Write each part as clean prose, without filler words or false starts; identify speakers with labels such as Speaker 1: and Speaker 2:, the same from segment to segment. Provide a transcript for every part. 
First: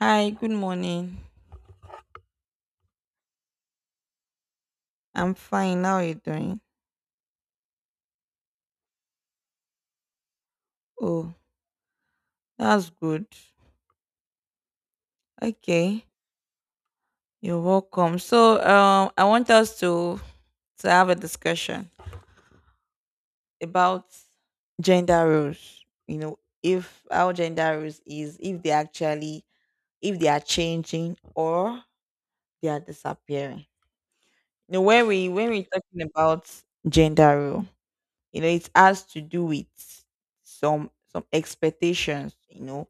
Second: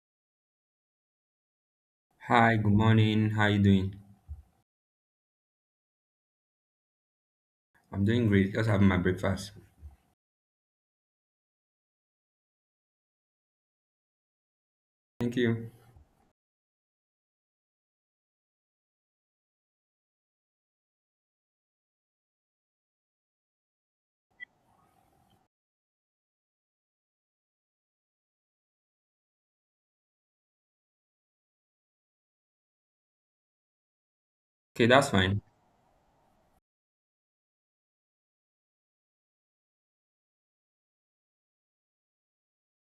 Speaker 1: Hi, good morning.
Speaker 2: Hi, good morning. How you doing?
Speaker 1: I'm fine. How are you doing?
Speaker 2: I'm doing great. Just having my breakfast.
Speaker 1: Oh, that's good.
Speaker 2: Thank you.
Speaker 1: Okay, you're welcome. So, I want us to have a discussion about gender roles. You know, if our gender roles is if they actually if they are changing or they are disappearing. You know,
Speaker 2: Okay,
Speaker 1: when
Speaker 2: that's
Speaker 1: we
Speaker 2: fine.
Speaker 1: when we're talking about gender role, you know, it has to do with some expectations. You know,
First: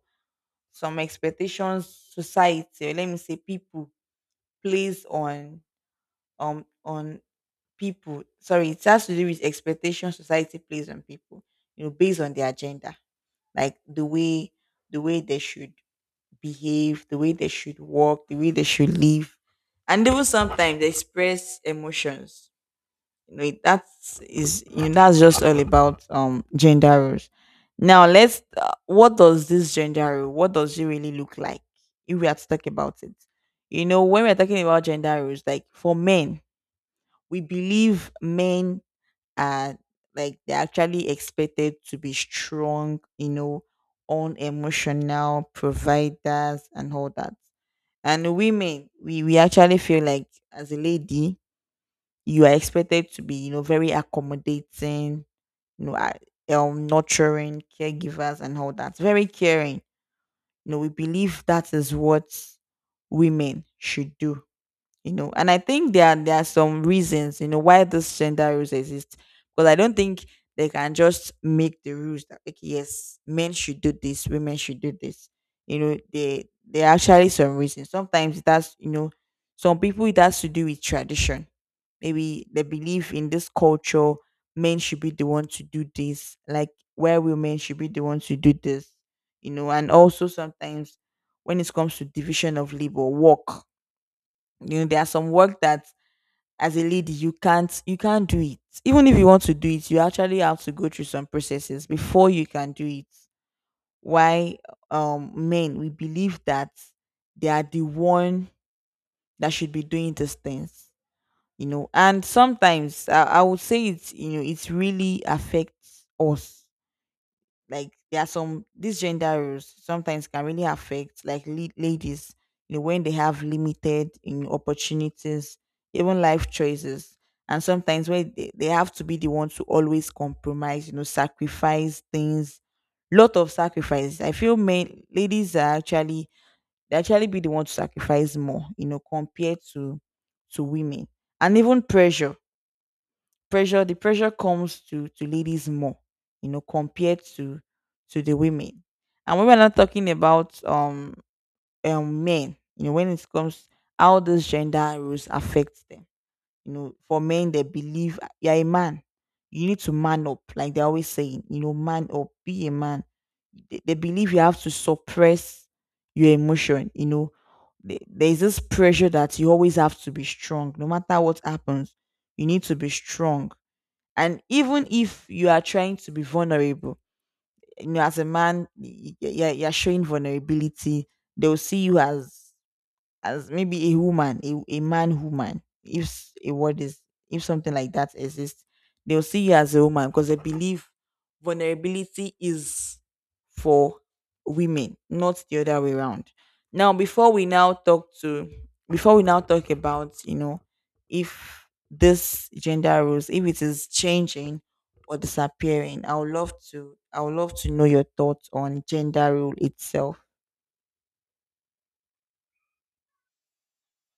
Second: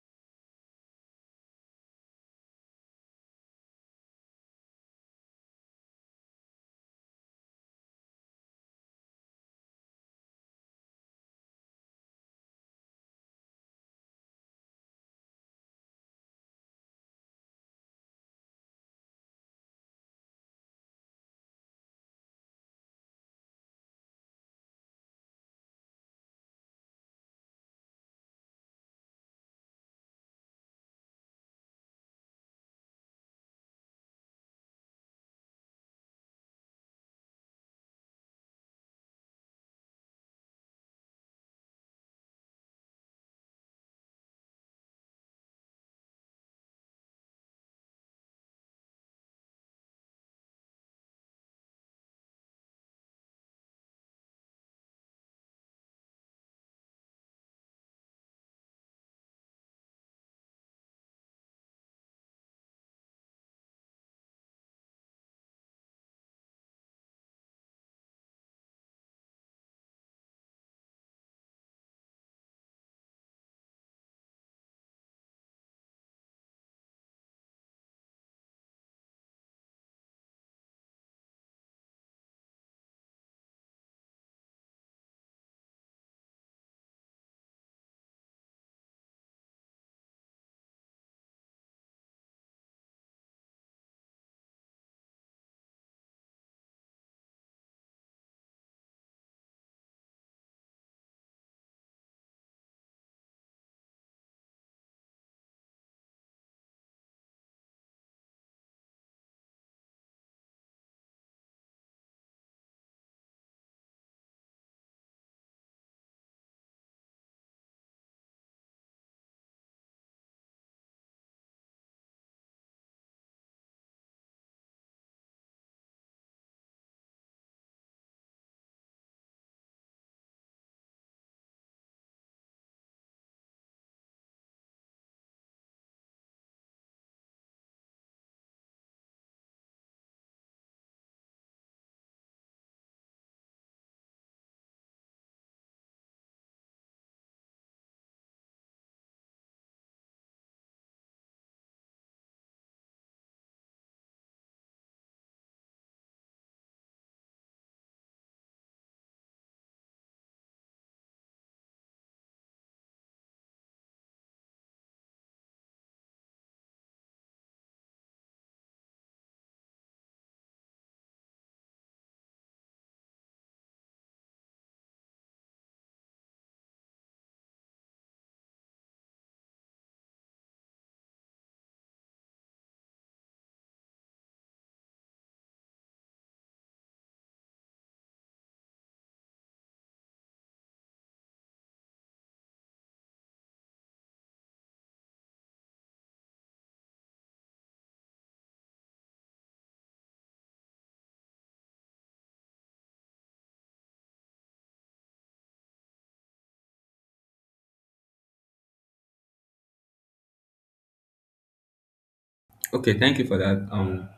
Speaker 1: some expectations society, or let me say people, place on um on people. Sorry, it has to do with expectations society plays on people, you know, based on their agenda, like the way they should behave, the way they should walk, the way they should live, and even sometimes they express emotions. You know, it- that is you know, that's just all about gender roles. Now let's what does this gender role, what does it really look like if we are to talk about it? You know, when we're talking about gender roles, like for men, we believe men are, like, they're actually expected to be strong, you know, unemotional providers and all that. And women, we actually feel like, as a lady, you are expected to be, you know, very accommodating, you know, nurturing caregivers and all that. Very caring. You know, we believe that is what women should do. You know, and I think there are some reasons, you know, why these gender rules exist. Because I don't think they can just make the rules that, like, yes, men should do this, women should do this. You know, they, there are actually some reasons. Sometimes it has, you know, some people, it has to do with tradition. Maybe they believe in this culture, men should be the one to do this, like where women should be the one to do this. You know, and also sometimes when it comes to division of labor work, you know, there are some work that, as a lady, you can't do it. Even if you want to do it, you actually have to go through some processes before you can do it. Why? Men, we believe that they are the one that should be doing these things. You know, and sometimes I would say, it's, you know, it really affects us. Like there are some, these gender roles sometimes can really affect, like, ladies, you know, when they have limited, you know, opportunities, even life choices, and sometimes where they have to be the one to always compromise, you know, sacrifice things. Lot of sacrifices, I feel men, ladies, are actually, they actually be the one to sacrifice more, you know, compared to women. And even pressure, the pressure comes to ladies more, you know, compared to the women. And when we're not talking about men, you know, when it comes how those gender rules affect them. You know, for men, they believe, you're a man, you need to man up. Like they're always saying, you know, man up, be a man. They believe you have to suppress your emotion, you know. The- there's this pressure that you always have to be strong, no matter what happens, you need to be strong. And even if you are trying to be vulnerable, you know, as a man, you're showing vulnerability, they'll see you as maybe a woman, a man woman, if a word is, if something like that exists, they'll see you as a woman because they believe vulnerability is for women, not the other way around. Now before we now talk about, you know, if this gender roles, if it is changing or disappearing, I would love to, I would love to know your thoughts on gender role itself.
Speaker 2: Okay, thank you for that.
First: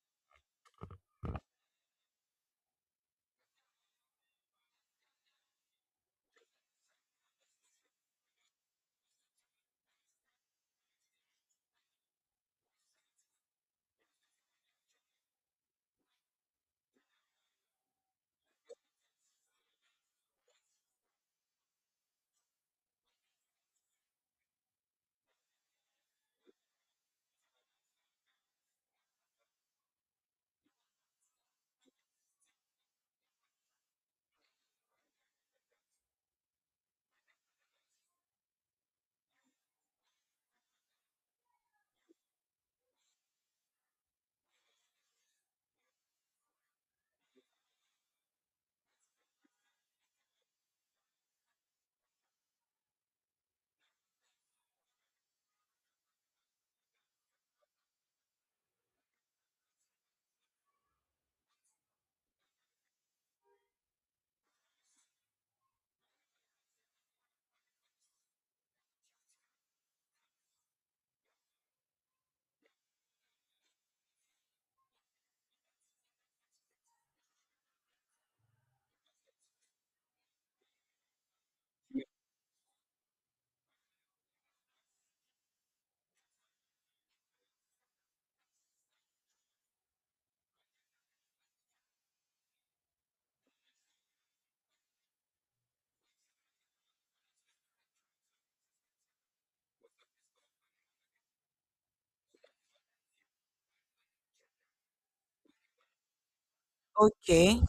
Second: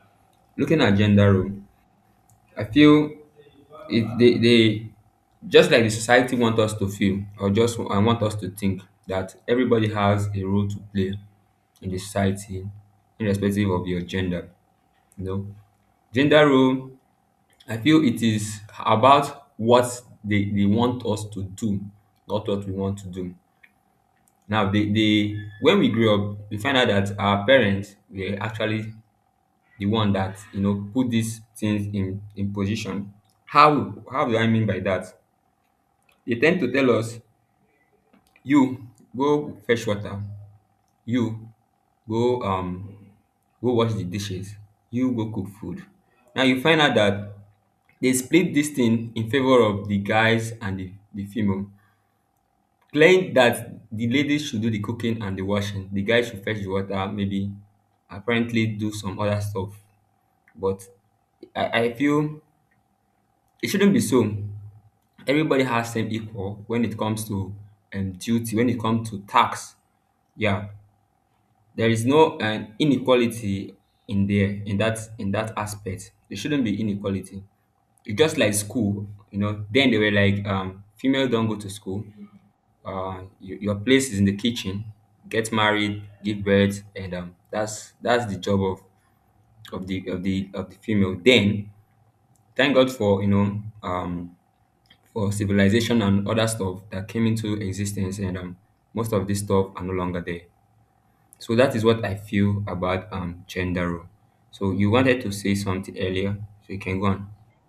Speaker 2: Looking at gender role, I feel they just like the society want us to feel or just I want us to think that everybody has a role to play in the society, irrespective of your gender. You know, gender role, I feel it is about what they want us to do, not what we want to do. Now, the when we grew up, we find out that our parents were actually the one that you know put these things in position. How do I mean by that? They tend to tell us, you go fetch water, you go go wash the dishes, you go cook food. Now you find out that they split this thing in favor of the guys and the female. Claimed that the ladies should do the cooking and the washing, the guys should fetch the water, maybe apparently do some other stuff. But I feel it shouldn't be so. Everybody has same equal when it comes to duty, when it comes to tax. Yeah, there is no inequality in that aspect. There shouldn't be inequality. It's just like school, you know. Then they were like, female don't go to school, your place is in the kitchen, get married, give birth, and that's the job of the of the of the female. Then thank god for, you know, for civilization and other stuff that came into existence, and most of this stuff are no longer there. So that is what I feel about gender role. So you wanted to say something earlier, so you can go on.
Speaker 1: Okay.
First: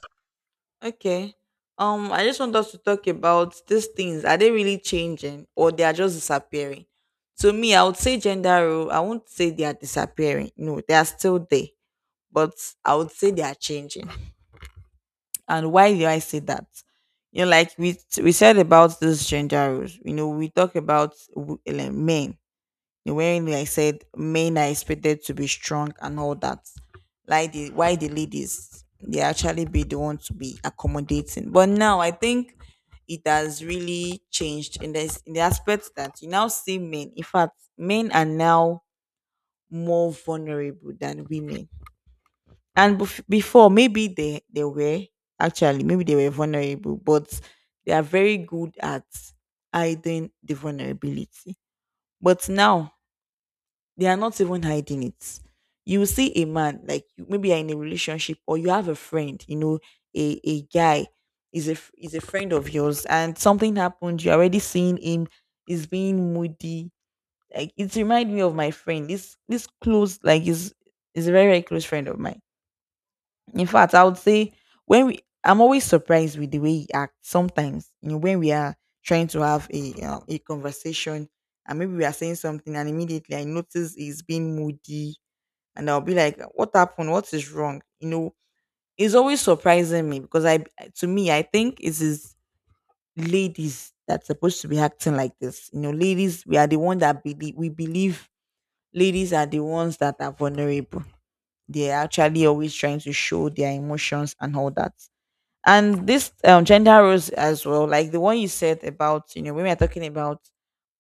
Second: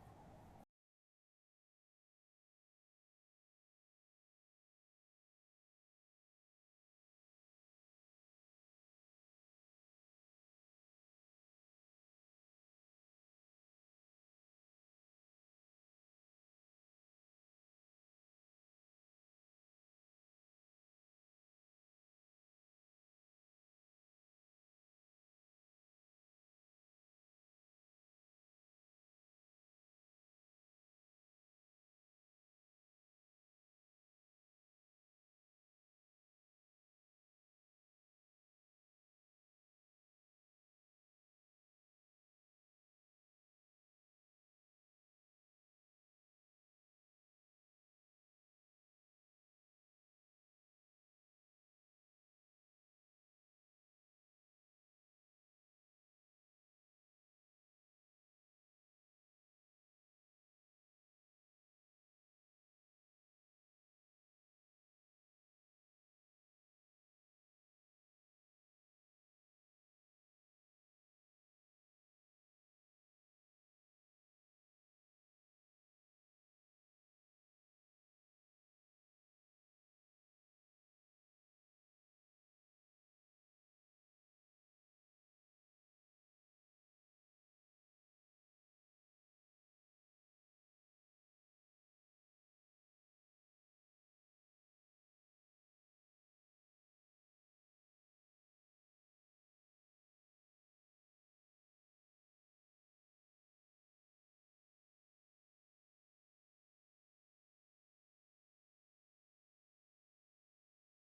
Speaker 1: Okay. I just want us to talk about these things. Are they really changing or they are just disappearing? To me, I would say gender role, I won't say they are disappearing. No, they are still there. But I would say they are changing. And why do I say that? You know, like we said about this gender roles, you know, we talk about like men. Wherein, like I said, men are expected to be strong and all that. Like the why the ladies, they actually be the one to be accommodating. But now I think it has really changed in this, in the aspect that you now see men. In fact, men are now more vulnerable than women. And before, maybe they were actually, maybe they were vulnerable, but they are very good at hiding the vulnerability. But now they are not even hiding it. You will see a man, like maybe you're in a relationship or you have a friend, you know, a guy is is a friend of yours and something happened, you're already seeing him, he's being moody. Like it reminds me of my friend. This close, like is a very, very close friend of mine. In fact, I would say when I'm always surprised with the way he acts. Sometimes, you know, when we are trying to have a conversation, and maybe we are saying something, and immediately I notice he's being moody, and I'll be like, "What happened? What is wrong?" You know, it's always surprising me because to me, I think it is ladies that's supposed to be acting like this. You know, ladies, we are the one that believe, we believe ladies are the ones that are vulnerable. They're actually always trying to show their emotions and all that. And this gender roles as well, like the one you said about, you know, women are talking about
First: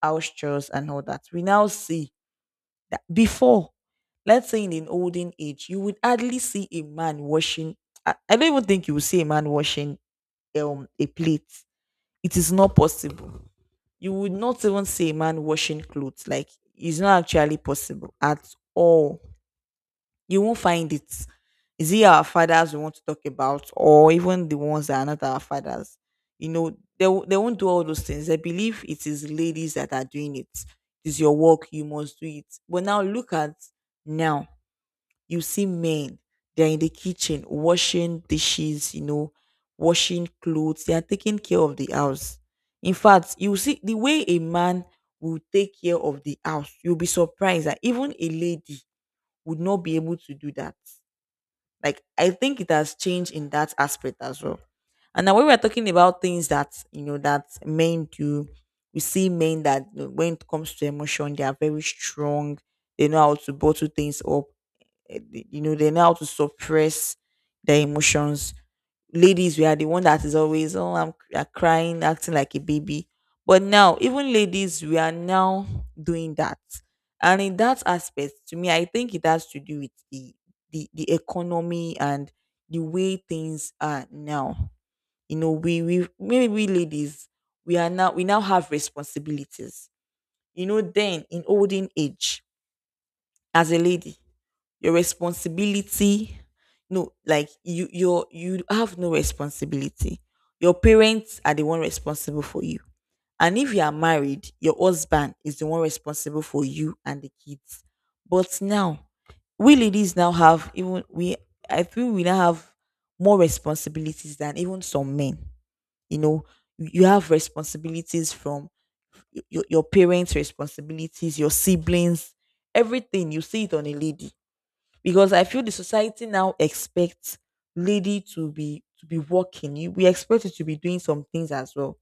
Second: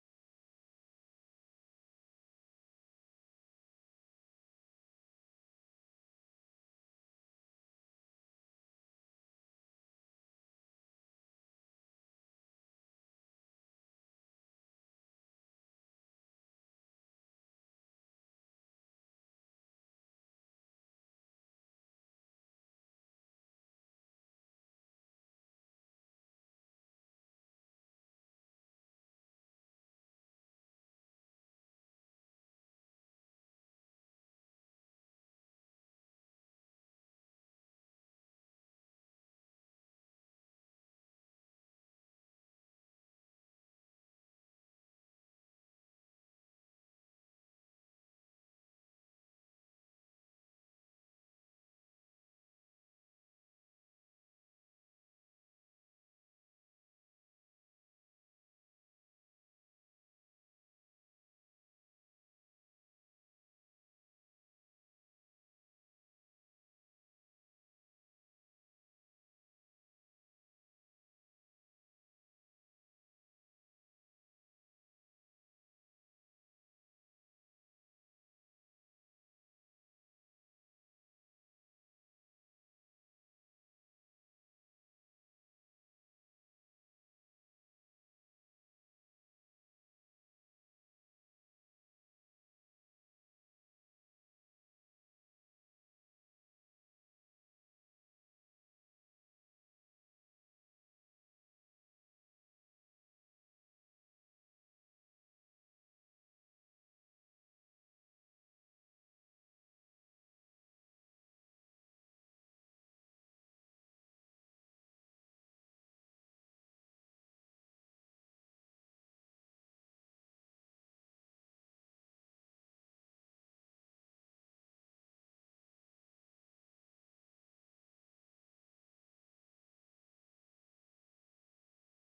Speaker 1: house chores and all that, we now see that before, let's say in an olden age, you would hardly see a man washing. I don't even think you would see a man washing a plate, it is not possible. You would not even see a man washing clothes, like, it's not actually possible at all, you won't find it. Is it our fathers we want to talk about, or even the ones that are not our fathers? You know, they won't do all those things. They believe it is ladies that are doing it. It's your work, you must do it. But now look at now, you see men, they're in the kitchen washing dishes, you know, washing clothes, they are taking care of the house. In fact, you see the way a man will take care of the house, you'll be surprised that even a lady would not be able to do that. Like I think it has changed in that aspect as well. And now when we're talking about things that, you know, that men do, we see men that, you know, when it comes to emotion, they are very strong. They know how to bottle things up. You know, they know how to suppress their emotions. Ladies, we are the one that is always, oh, I'm you are crying, acting like a baby. But now, even ladies, we are now doing that. And in that aspect, to me, I think it has to do with the the economy and the way things are now. You know, we, maybe we ladies, we now have responsibilities. You know, then in olden age, as a lady, your responsibility, no, like you have no responsibility, your parents are the one responsible for you, and if you are married, your husband is the one responsible for you and the kids. But now, we ladies now have, even we, I feel we now have more responsibilities than even some men. You know, you have responsibilities from your parents, responsibilities, your siblings, everything you see it on a lady, because I feel the society now expects lady to be, working. We expect you to be doing some things as well,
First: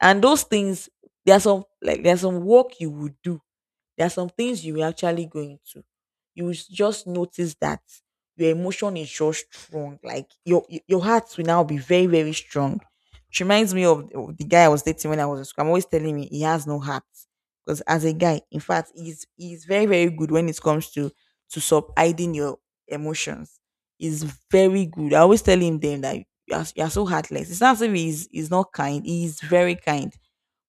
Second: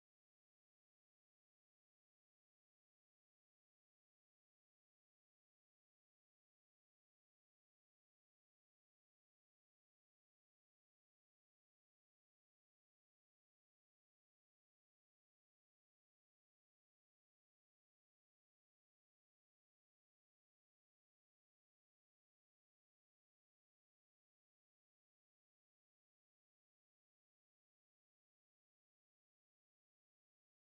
Speaker 1: and those things, there are some, like there's some work you would do, there are some things you will actually go into. You will just notice that your emotion is just strong. Like your heart will now be very, very strong. It reminds me of the guy I was dating when I was in school. I'm always telling me he has no heart. Because as a guy, in fact, he's very, very good when it comes to sub hiding your emotions. He's very good. I always tell him then that you are so heartless. It's not as if he's not kind. He's very kind,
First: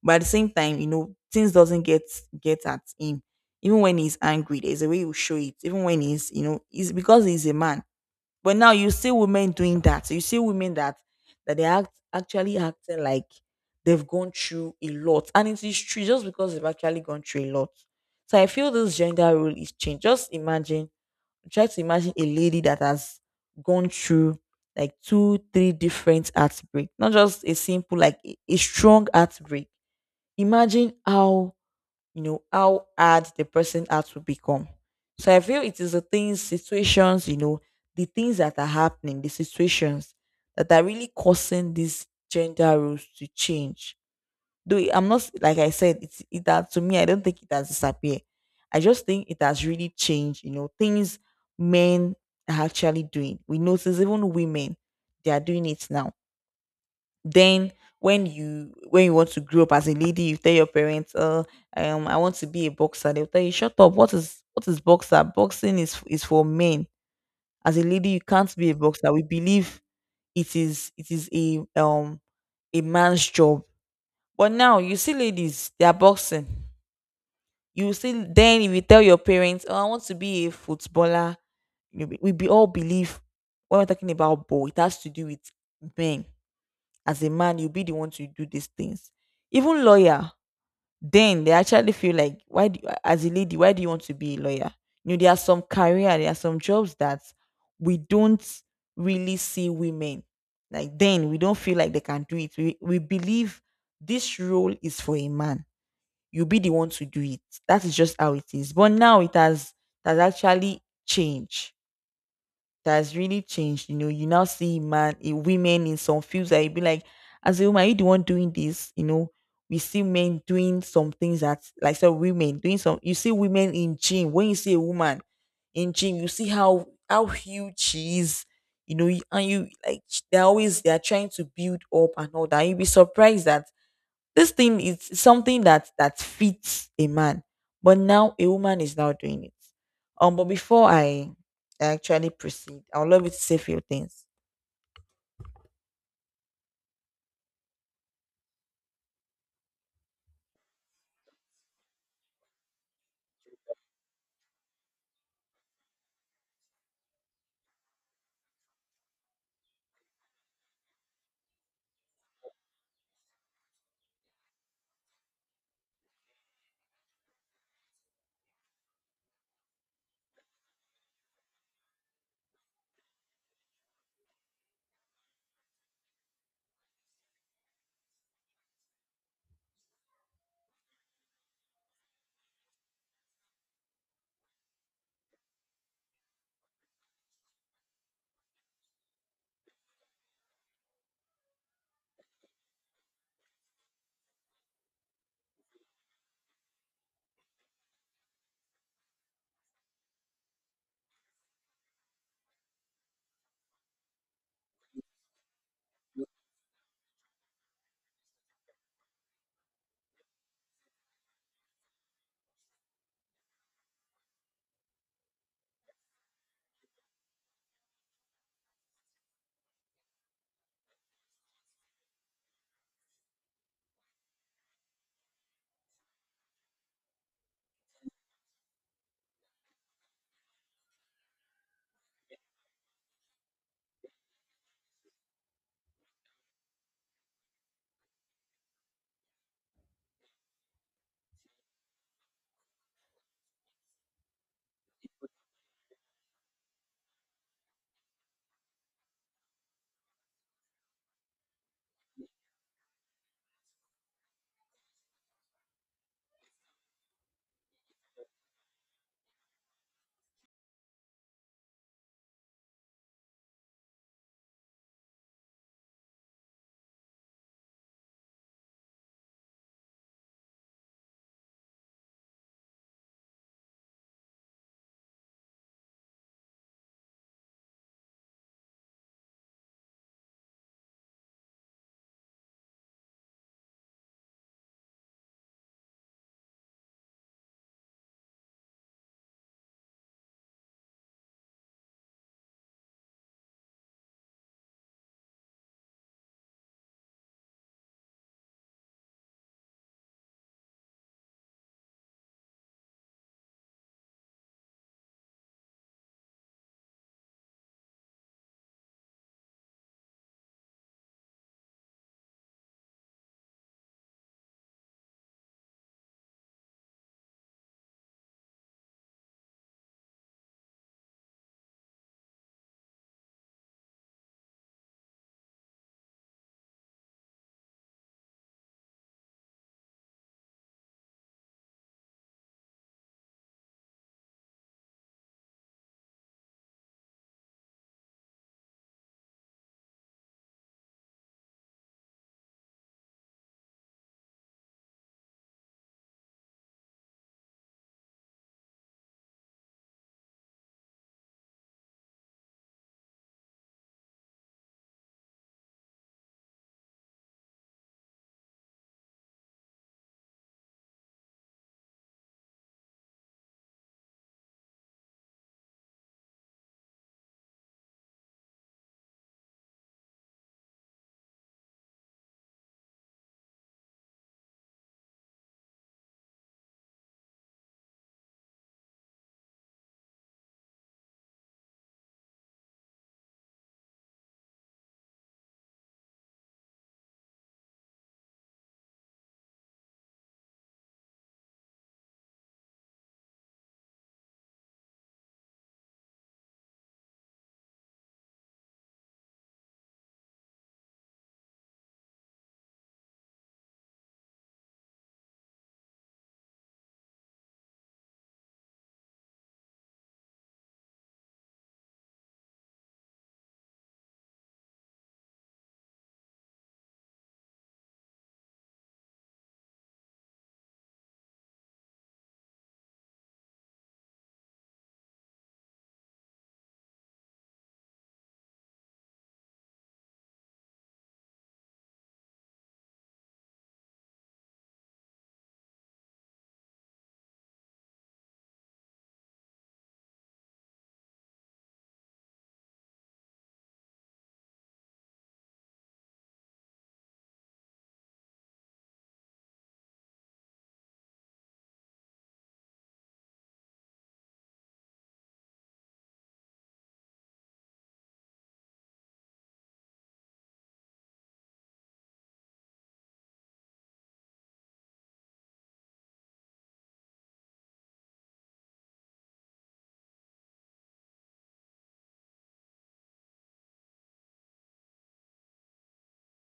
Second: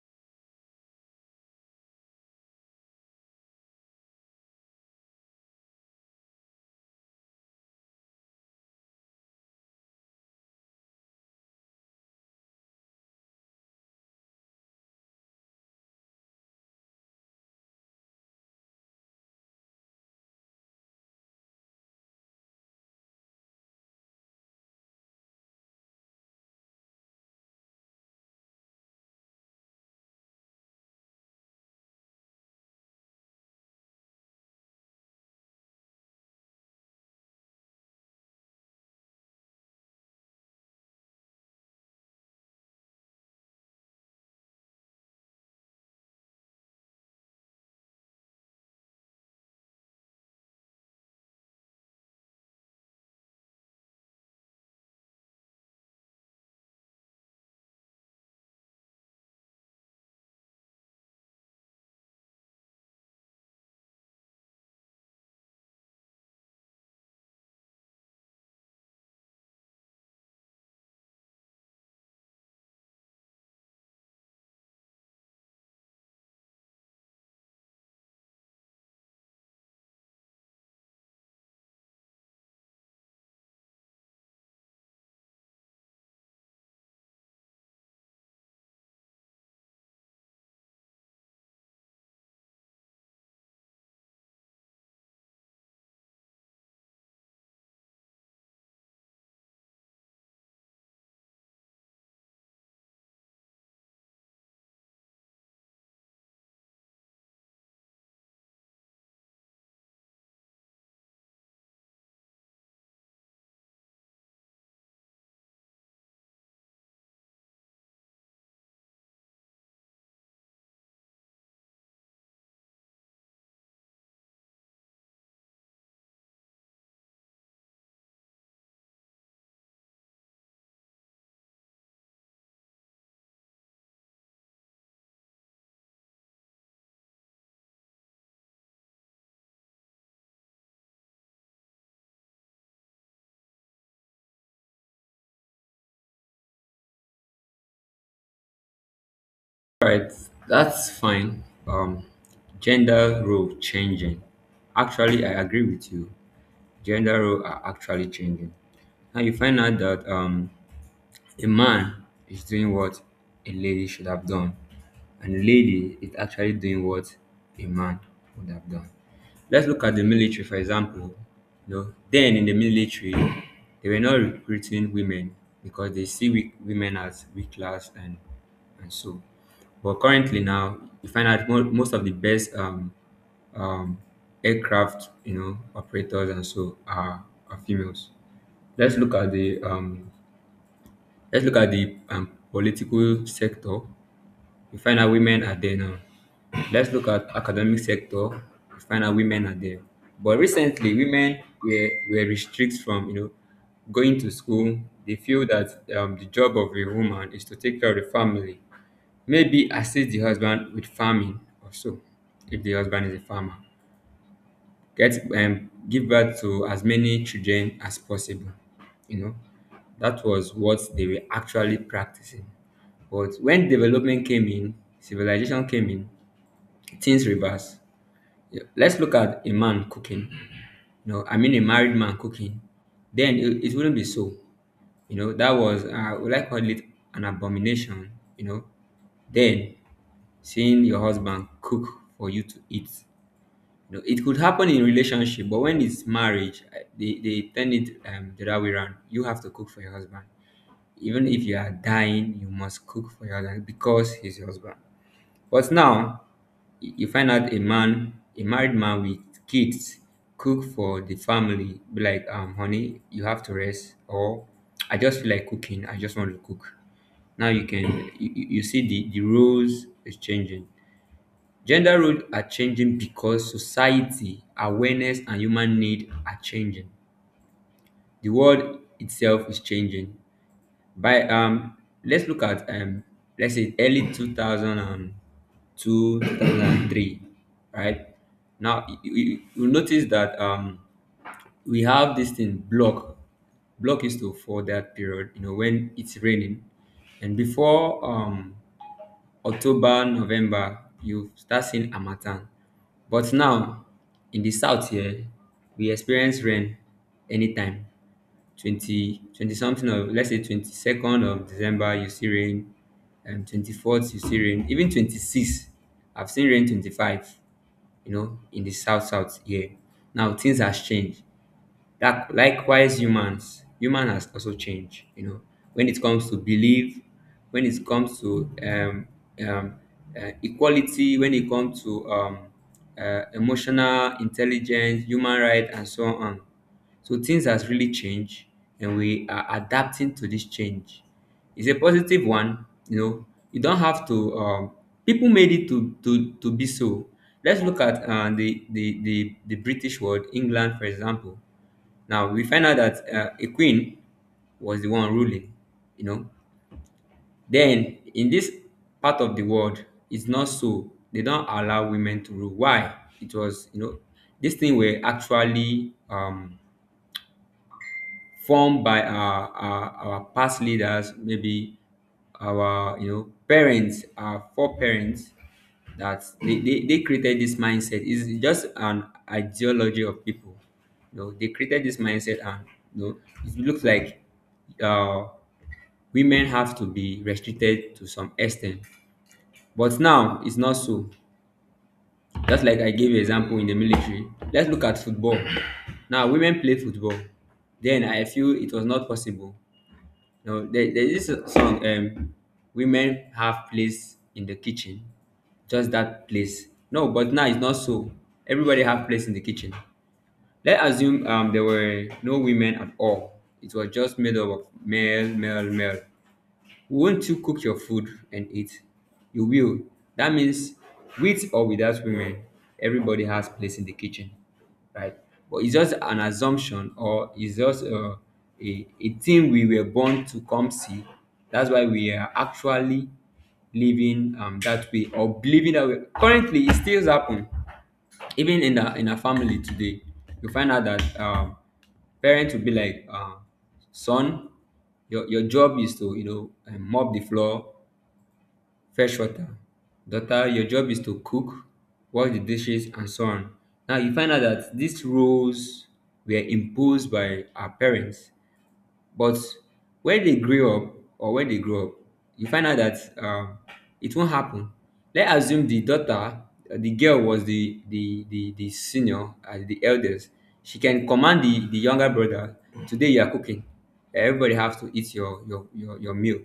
Speaker 1: but at the same time, you know, things doesn't get at him. Even when he's angry, there's a way you show it. Even when he's, he's because he's a man. But now you see women doing that. You see women that that they act actually acting like they've gone through a lot. And it is true just because they've actually gone through a lot. So I feel this gender role is changed. Just imagine, try to imagine a lady that has gone through like two, three different heartbreak, not just a simple, like a strong heartbreak. Imagine how how hard the person had to become. So I feel it is the things situations, the things that are happening, the situations that are really causing these gender roles to change, though I'm not, like I said, it's it that to me, I don't think it has disappeared. I just think it has really changed. You know, things men are actually doing, we notice even women, they are doing it now. Then when you want to grow up as a lady, you tell your parents, I want to be a boxer." They'll tell you, "Shut up! What is boxer? Boxing is for men. As a lady, you can't be a boxer. We believe it is a man's job." But now you see ladies, they are boxing. You see, then if you tell your parents, "Oh, I want to be a footballer," you know, we be all believe when we're talking about ball, it has to do with men. As a man, you'll be the one to do these things. Even lawyer, then they actually feel like, as a lady, why do you want to be a lawyer? You know, there are some career there are some jobs that we don't really see women, like then we don't feel like they can do it. We believe this role is for a man. You'll be the one to do it. That is just how it is, but now it has, it has actually changed. That has really changed. You know, you now see women in some fields that you be like, as a woman, are you the one doing this? You know, we see men doing some things that, like, so women doing some. You see women in gym. When you see a woman in gym, you see how huge she is. You know, and you like they're always, they're trying to build up and all that. You'll be surprised that this thing is something that fits a man, but now a woman is now doing it. But before I actually proceed, I would love you to say a few things.
Speaker 2: Right, that's fine. Gender role changing, actually I agree with you. Gender role are actually changing. Now you find out that a man is doing what a lady should have done, and a lady is actually doing what a man would have done. Let's look at the military, for example. You know, then in the military, they were not recruiting women because they see weak, women as weak class and so. But currently now, you find out most of the best um, aircraft, you know, operators and so are females. Let's look at the um, let's look at the political sector. We find out women are there now. Let's look at academic sector. We find out women are there. But recently, women were restricted from, you know, going to school. They feel that the job of a woman is to take care of the family, maybe assist the husband with farming or so, if the husband is a farmer. Get Give birth to as many children as possible. You know, that was what they were actually practicing. But when development came in, civilization came in, things reversed. Yeah, let's look at a man cooking. You know, I mean a married man cooking. Then it wouldn't be so. You know, that was would I call it an abomination? You know, then seeing your husband cook for you to eat. You know, it could happen in relationship, but when it's marriage, they turn it the other way around. You have to cook for your husband. Even if you are dying, you must cook for your husband because he's your husband. But now, you find out a man, a married man with kids, cook for the family. Be like, honey, you have to rest, or I just feel like cooking. I just want to cook. Now you can you, you you see the roles is changing. Gender roles are changing because society, awareness, and human need are changing. The world itself is changing. By let's look at let's say early 2000 2003, right? Now you notice that we have this thing block. Block used to fall that period, you know, when it's raining. And before October, November, you start seeing harmattan. But now in the south here, we experience rain anytime. Twenty twenty something of, let's say, 22nd of December you see rain, and 24th you see rain, even 26, I've seen rain 25. You know, in the south here, now things has changed. That likewise humans, human has also changed. You know, when it comes to belief, when it comes to um, equality, when it comes to emotional intelligence, human rights, and so on. So things has really changed, and we are adapting to this change. It's a positive one, you know. You don't have to. People made it to be so. Let's look at the British world, England, for example. Now we find out that a queen was the one ruling, you know. Then in this part of the world, it's not so. They don't allow women to rule. Why? It was, you know, this thing were actually formed by our past leaders, maybe our, parents, our foreparents. That they created this mindset. It's just an ideology of people. You know, they created this mindset, and, you know, it looks like uh, women have to be restricted to some extent. But now it's not so. Just like I gave you example in the military. Let's look at football. Now women play football. Then I feel it was not possible. No, there is a song, Women Have Place in the Kitchen. Just that place. No, but now it's not so. Everybody have place in the kitchen. Let's assume there were no women at all. It was just made up of male, male, male. Won't you cook your food and eat? You will. That means, with or without women, everybody has place in the kitchen, right? But it's just an assumption, or it's just a thing we were born to come see. That's why we are actually living that way, or believing that way. Currently, it still happens, even in our family today. You find out that parents will be like, son, your job is to, you know, mop the floor, fetch water. Daughter, your job is to cook, wash the dishes, and so on. Now you find out that these roles were imposed by our parents. But when they grow up, you find out that it won't happen. Let's assume the daughter, the girl was the senior and the eldest. She can command the younger brother. Today you are cooking. Everybody has to eat your meal.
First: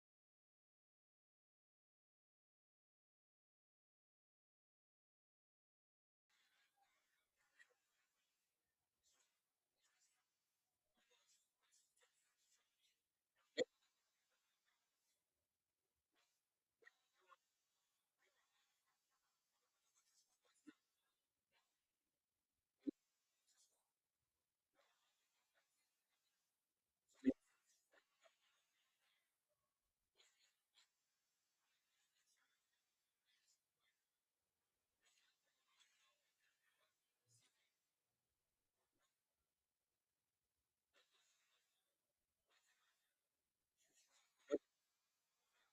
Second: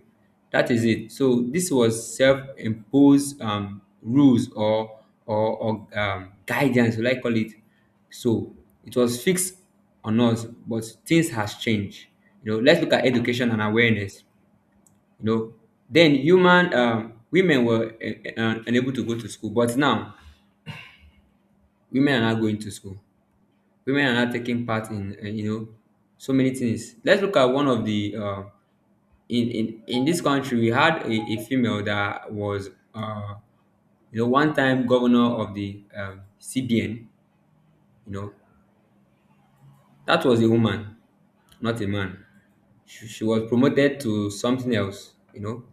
Speaker 2: That is it. So this was self-imposed rules, or guidance, will I call it? So it was fixed on us, but things has changed. You know, let's look at education and awareness. You know, then human women were unable to go to school, but now women are not going to school. Women are not taking part in you know, so many things. Let's look at one of the in this country. We had a female that was uh, you know, one time governor of the CBN. You know, that was a woman, not a man. She was promoted to something else. You know,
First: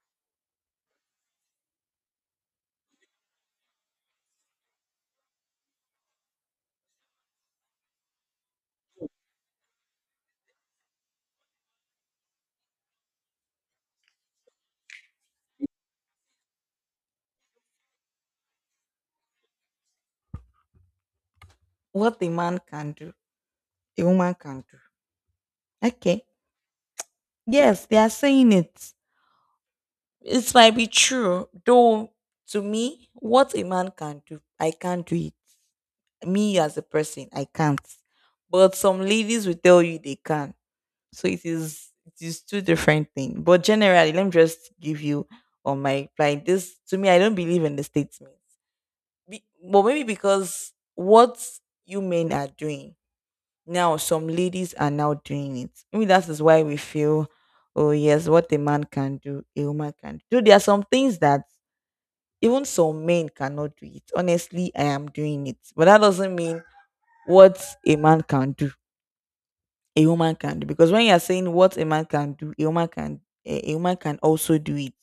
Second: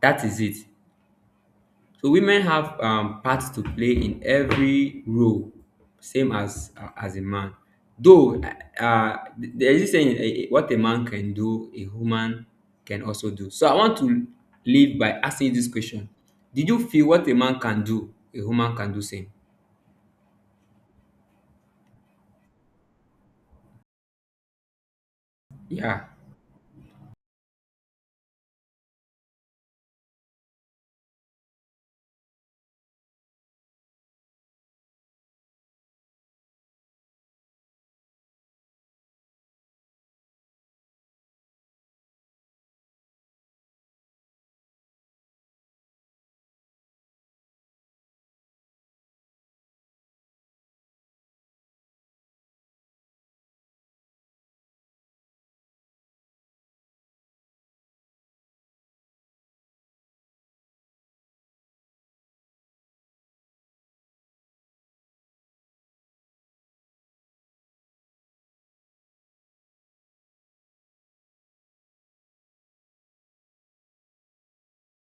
Speaker 2: that is it. So women have parts to play in every role, same as a man. Though there is a saying, what a man can do, a woman can also do. So I want to leave by asking you this question: did you feel what a man can do, a woman can do same?
Speaker 1: What a man can do, a woman can do.
Speaker 2: Yeah.
Speaker 1: Okay. Yes, they are saying it. It might be true, though to me, what a man can do, I can't do it. Me as a person, I can't. But some ladies will tell you they can. So it is two different things. But generally, let me just give you on my, like, this to me, I don't believe in the statements. Be, but maybe because what you men are doing now, some ladies are now doing it. Maybe that is why we feel, oh yes, what a man can do, a woman can do. There are some things that even some men cannot do it. Honestly, I am doing it. But that doesn't mean what a man can do a woman can do, because when you are saying what a man can do, a woman can, a woman can also do it,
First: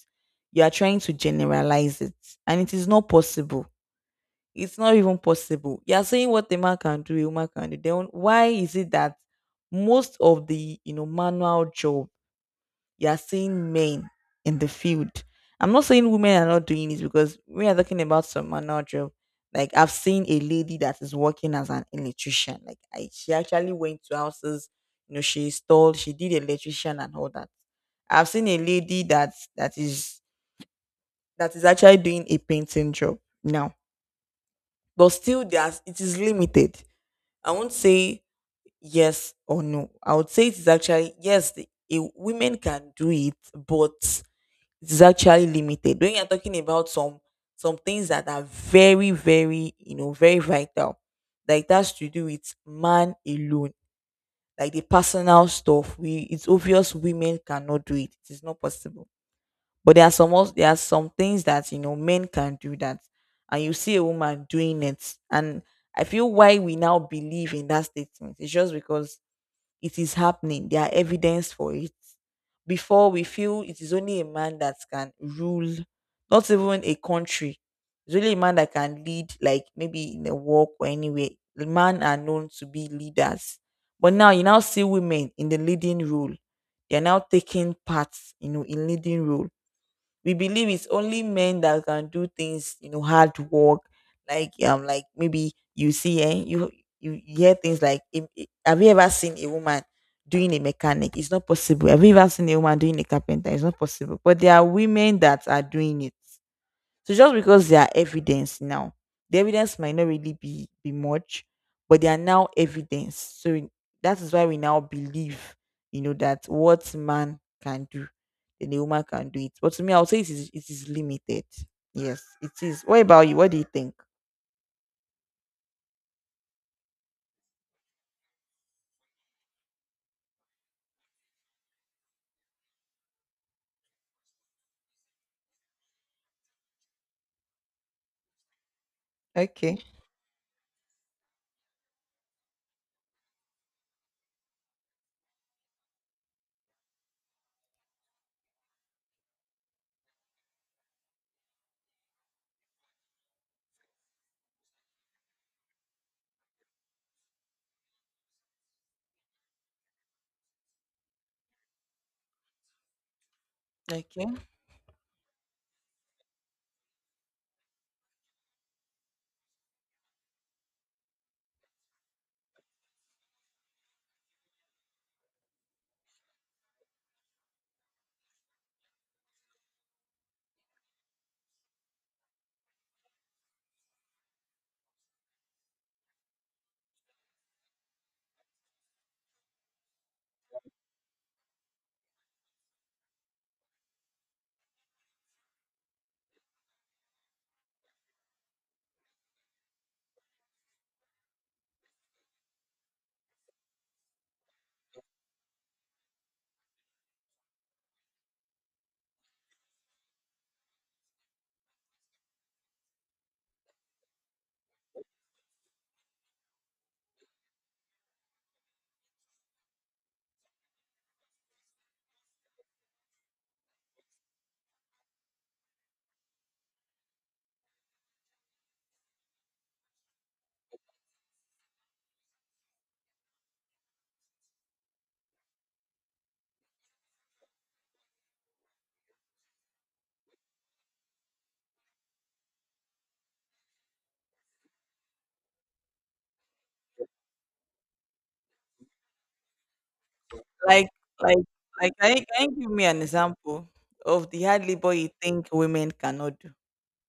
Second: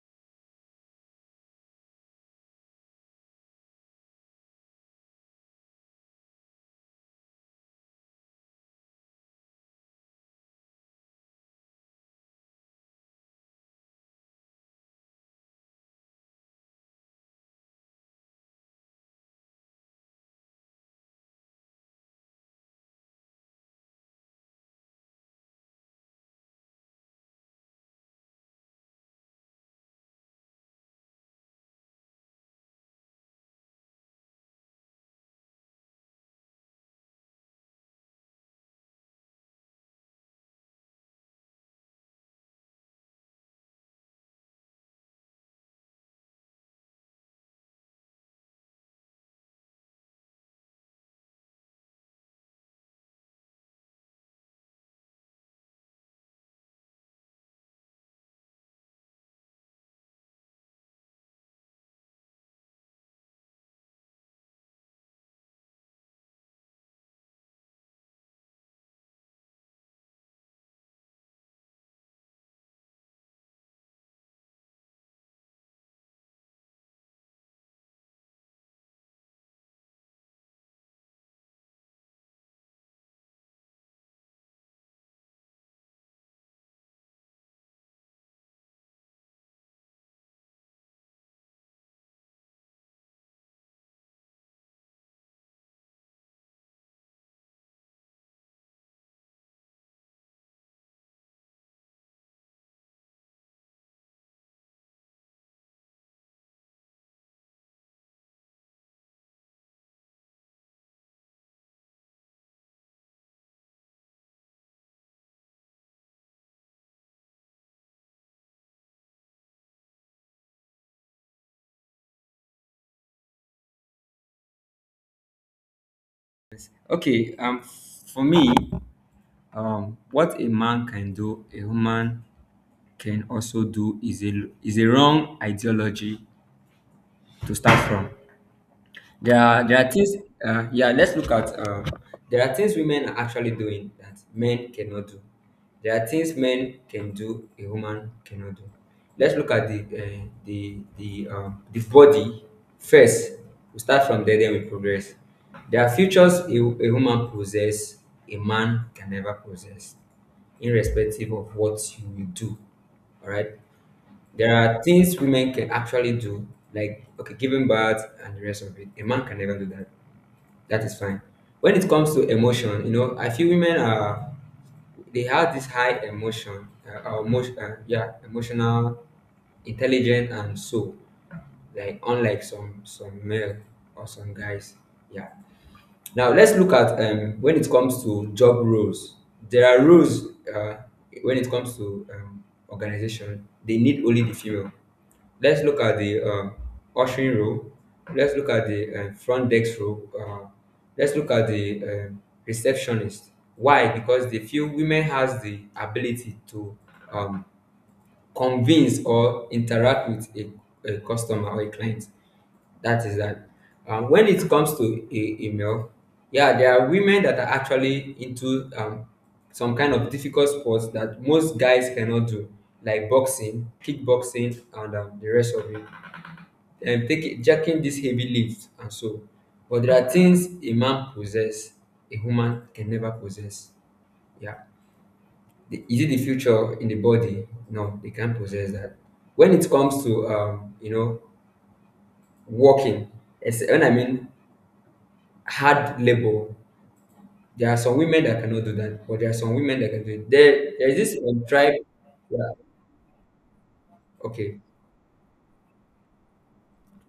Speaker 1: you are trying to generalize it, and it is not possible. It's not even possible. You are saying what a man can do, a woman can do, then why is it that most of the, you know, manual jobs, you're seeing men in the field. I'm not saying women are not doing it, because we are talking about some manual job. Like I've seen a lady that is working as an electrician. She actually went to houses, you know, she installed, she did electrician and all that. I've seen a lady that is actually doing a painting job now. But still there's, it is limited. I won't say yes or no. I would say it is actually yes, a women can do it, but it is actually limited. When you're talking about some things that are very, very, you know, very vital, like that's to do with man alone, like the personal stuff. We, it's obvious women cannot do it. It is not possible. But there are some also, there are some things that you know men can do that, and you see a woman doing it, and I feel why we now believe in that statement. It's just because it is happening. There are evidence for it. Before we feel it is only a man that can rule, not even a country. It's only a man that can lead, like maybe in a walk or anywhere. The men are known to be leaders. But now you now see women in the leading role. They are now taking parts, you know, in leading role. We believe it's only men that can do things, you know, hard work. Like maybe you see, you you hear things like, have you ever seen a woman doing a mechanic? It's not possible. Have you ever seen a woman doing a carpenter? It's not possible. But there are women that are doing it. So just because they are evidence now, the evidence might not really be much, but they are now evidence. That is why we now believe, you know, that what man can do, then a woman can do it. But to me, I would say it is limited. Yes, it is. What about you? What do you think?
Speaker 2: Okay, for me, what a man can do, a woman can also do is a wrong ideology to start from. There are
Speaker 1: Okay.
Speaker 2: things. Yeah, let's look at. There are things women are actually doing that men cannot do. There are things men can do a woman cannot do. Let's look at the the body first. We start from there, then we progress. There are features a woman possess, a man can never possess, irrespective of what you will do. All right.
Speaker 1: Okay.
Speaker 2: There are things women can actually do, like, okay, giving birth and the rest of it. A man can never do that. That is fine. When it comes to emotion, you know, I feel women are they have this high emotion, yeah, emotional, intelligent, and so, like, unlike some male or some guys, yeah. Now let's look at when it comes to job roles. There are roles uh, when it comes to organization, they need only the female. Let's look at the ushering role. Let's look at the front desk role. Let's look at the receptionist. Why? Because they feel women has the ability to um, convince or interact with a customer or a client. That is that. When it comes to email, yeah, there are women that are actually into some kind of difficult sports that most guys cannot do, like boxing, kickboxing, and the rest of it. And taking jacking these heavy lifts and so. But there are things a man possess, a woman can never possess. Yeah. The, is it the future in the body? No, they can't possess that. When it comes to you know, working, it's, when I mean hard labor, there are some women that cannot do that, but there are some women that can do it. There,
Speaker 1: Like,
Speaker 2: there is this
Speaker 1: like,
Speaker 2: tribe.
Speaker 1: like, can can
Speaker 2: Yeah,
Speaker 1: you give me an example of the
Speaker 2: okay,
Speaker 1: hard labor you think women cannot do?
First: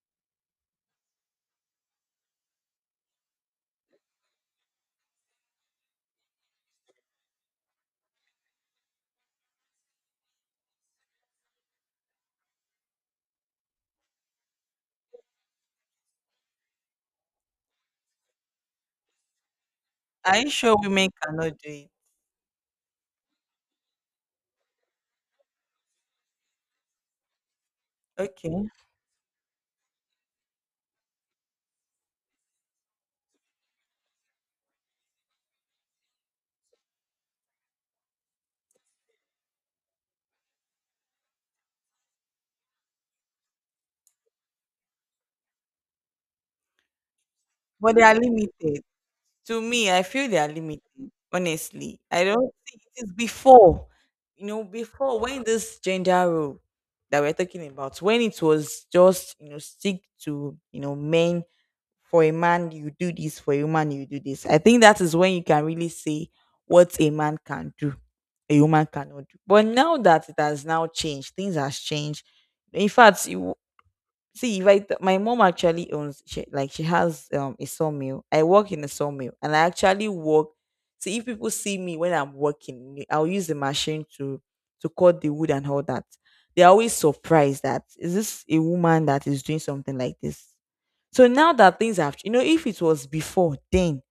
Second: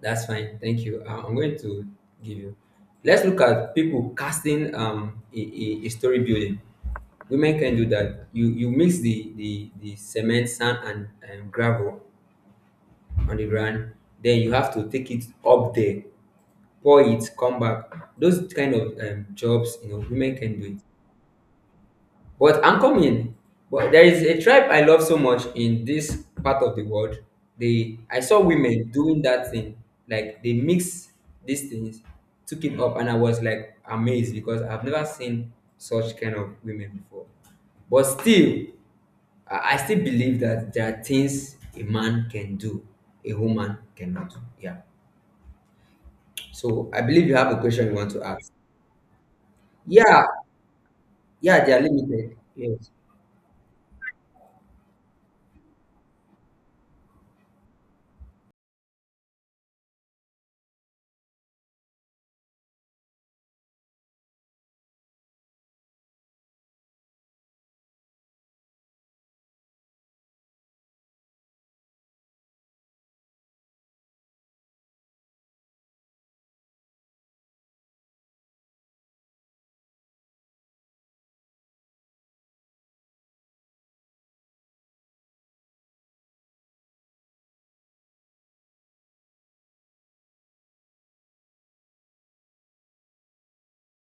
Speaker 2: that's fine. Thank you. I'm going to give you. Let's look at people casting a story building. Women can do that. You mix the cement, sand, and gravel on the ground. Then you have to take it up there, pour it, come back. Those kind of jobs, you know, women
Speaker 1: Are you
Speaker 2: can do
Speaker 1: sure
Speaker 2: it.
Speaker 1: women cannot do it?
Speaker 2: But I'm coming. But there is a tribe I love so much in this part of the world. They I saw
Speaker 1: Okay.
Speaker 2: women doing that thing. Like, they mix these things, took it up, and I was, like, amazed, because I've never seen such kind of women before. But still, I still believe that there are things a man can do, a woman cannot do. Yeah. So I believe you have a question
Speaker 1: But
Speaker 2: you
Speaker 1: they
Speaker 2: want
Speaker 1: are
Speaker 2: to ask.
Speaker 1: limited. To me, I
Speaker 2: Yeah,
Speaker 1: feel they are limited.
Speaker 2: yeah, they are
Speaker 1: Honestly, I
Speaker 2: limited.
Speaker 1: don't think
Speaker 2: Yes.
Speaker 1: it is before, you know, before when this gender role that we're talking about, when it was just, you know, stick to, you know, men. For a man you do this, for a woman you do this. I think that is when you can really say what a man can do, a woman cannot do. But now that it has now changed, things has changed. In fact, see, if right, my mom actually owns, she has a sawmill. I work in a sawmill and I actually work. See, if people see me when I'm working, I'll use the machine to cut the wood and all that. They're always surprised that, is this a woman that is doing something like this? So now that things have, you know, if it was before, then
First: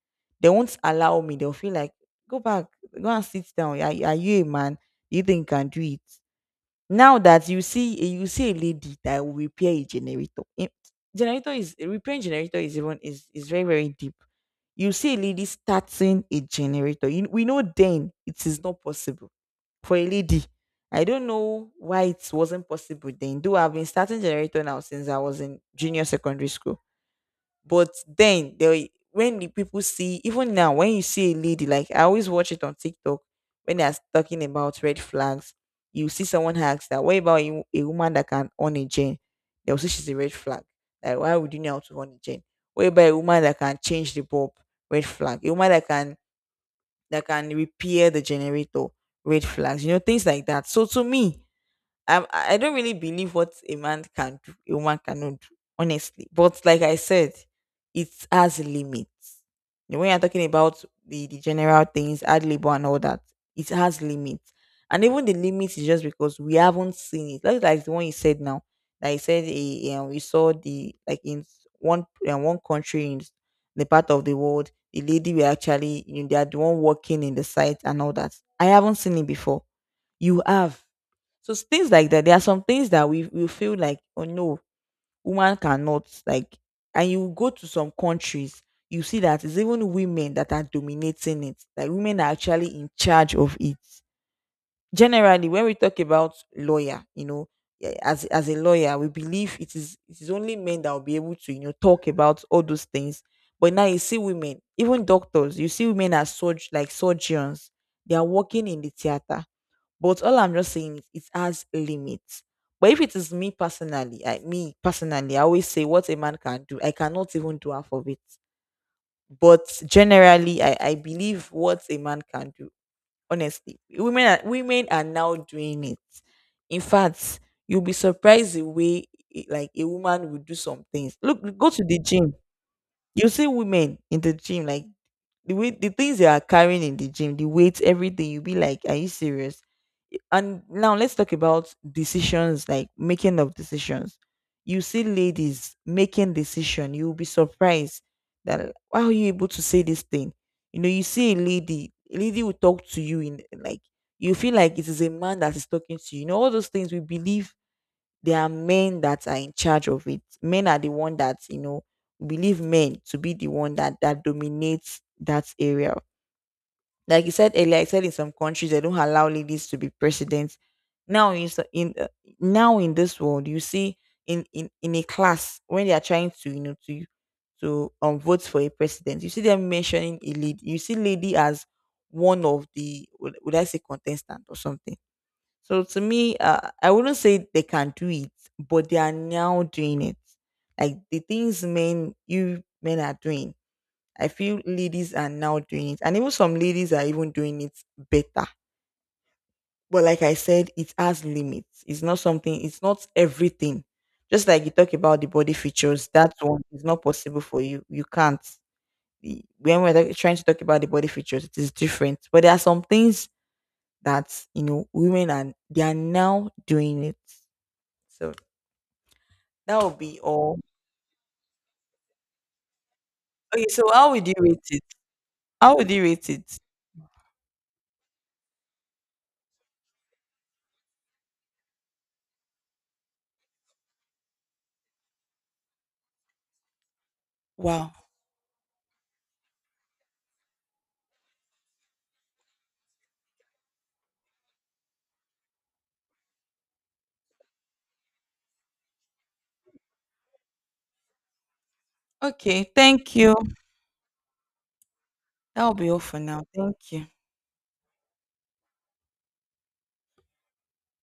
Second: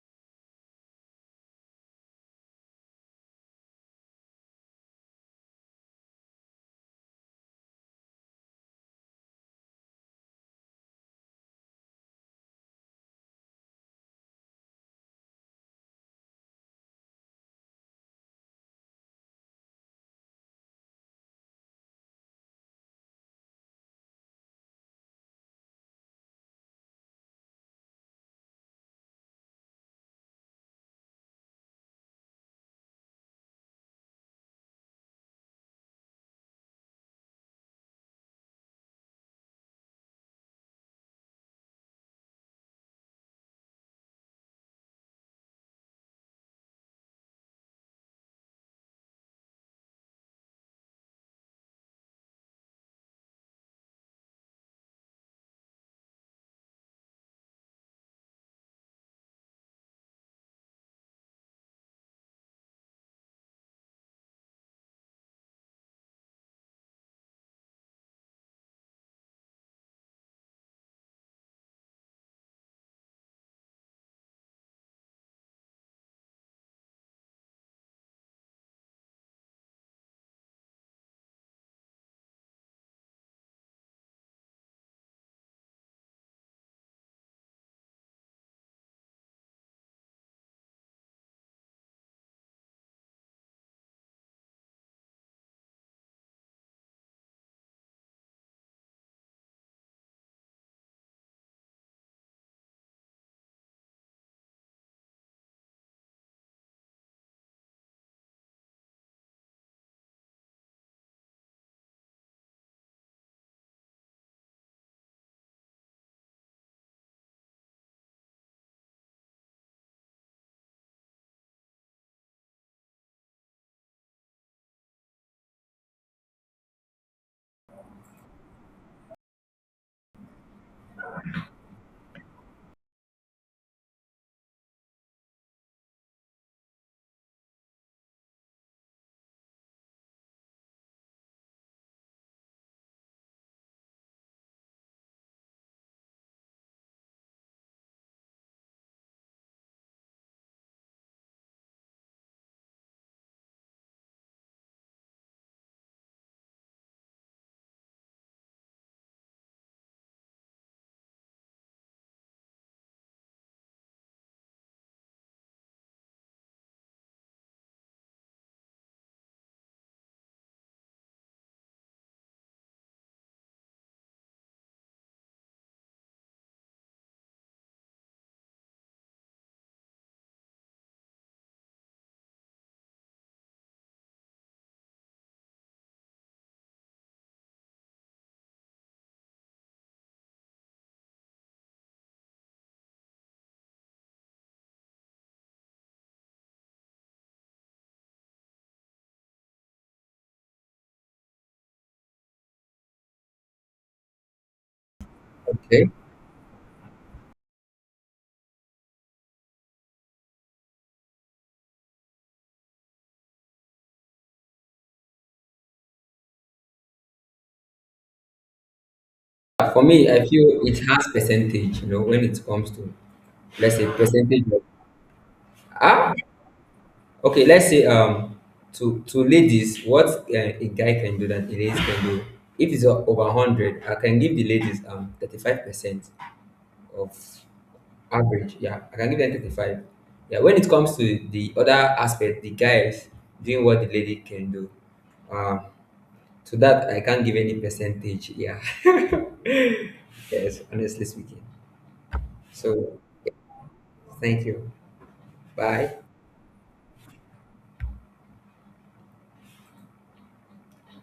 Speaker 1: they won't allow me. They'll feel like, go back, go and sit down. Are you a man? Do you think you can do it? Now that you see a lady that will repair a generator. Generator is, repairing generator is even, is very, very deep. You see a lady starting a generator. You, we know then it is not possible for a lady. I don't know why it wasn't possible then. Though I've been starting generator now since I was in junior secondary school. But then they, when the people see, even now when you see a lady, like I always watch it on TikTok, when they're talking about red flags, you see someone asks that, what about a woman that can own a gen? They'll say she's a red flag. Like, why would you know how to own a gen? What about a woman that can change the bulb? Red flag. A woman that can repair the generator. Red flags. You know, things like that. So to me, I do not really believe what a man can do, a woman cannot do, honestly. But like I said, it has limits. You know, when you're talking about the general things, ad lib and all that, it has limits. And even the limits is just because we haven't seen it. Like the one you said now, that you said, we saw the, like in one country in the part of the world, the lady were actually, you know, they are the one working in the site and all that. I haven't seen it before. You have. Things like that, there are some things that we feel like, oh no, woman cannot, like, and you go to some countries, you see that it's even women that are dominating it. Like women are actually in charge of it. Generally, when we talk about lawyer, you know, as a lawyer, we believe it is only men that will be able to, you know, talk about all those things. But now you see women, even doctors, you see women as like surgeons, they are working in the theater. But all I'm just saying is it has limits. But if it is me personally, I always say what a man can do, I cannot even do half of it. But generally, I believe what a man can do. Honestly, women are now doing it. In fact, you'll be surprised the way, like a woman will do some things. Look, go to the gym, you see women in the gym, like the way the things they are carrying in the gym, the weights, everything, you be like, are you serious? And now let's talk about decisions, like making of decisions. You see ladies making decision, you'll be surprised that, how are you able to say this thing? You know, you see a lady will talk to you in, like, you feel like it is a man that is talking to you. You know, all those things we believe there are men that are in charge of it. Men are the one that, you know, we believe men to be the one that dominates that area. Like you said earlier, I said in some countries they don't allow ladies to be presidents. Now in so- in now in this world, you see in a class when they are trying to, you know, to vote for a president, you see them mentioning a lady. You see lady as one of the, would I say contestant or something. So to me, I wouldn't say they can do it, but they are now doing it. Like the things men, you men are doing, I feel ladies are now doing it, and even some ladies are even doing it better. But like I said, it has limits. It's not something. It's not everything. Just like you talk about the body
Speaker 2: Okay.
Speaker 1: features, that one is not possible for you. You can't. When we're trying to talk about the body features, it is different. But there are some things that, you know, women are, they are now doing it. So that
Speaker 2: For
Speaker 1: would
Speaker 2: me,
Speaker 1: be
Speaker 2: I
Speaker 1: all.
Speaker 2: feel it has percentage, you know, when it comes to,
Speaker 1: Okay,
Speaker 2: let's
Speaker 1: so
Speaker 2: say,
Speaker 1: how would you
Speaker 2: percentage
Speaker 1: rate
Speaker 2: of.
Speaker 1: it? How would you
Speaker 2: Ah,
Speaker 1: rate it?
Speaker 2: okay, let's say to ladies, what a guy can do that a lady can do. If it's over 100, I can give the ladies 35% of
Speaker 1: Wow.
Speaker 2: average. Yeah, I can give them 35. Yeah, when it comes to the other aspect, the guys doing what the lady can do. Um, to that I can't give any percentage. Yeah, yes, honestly speaking.
Speaker 1: Okay,
Speaker 2: So
Speaker 1: thank you.
Speaker 2: thank you.
Speaker 1: That will be
Speaker 2: Bye.
Speaker 1: all for now. Thank you.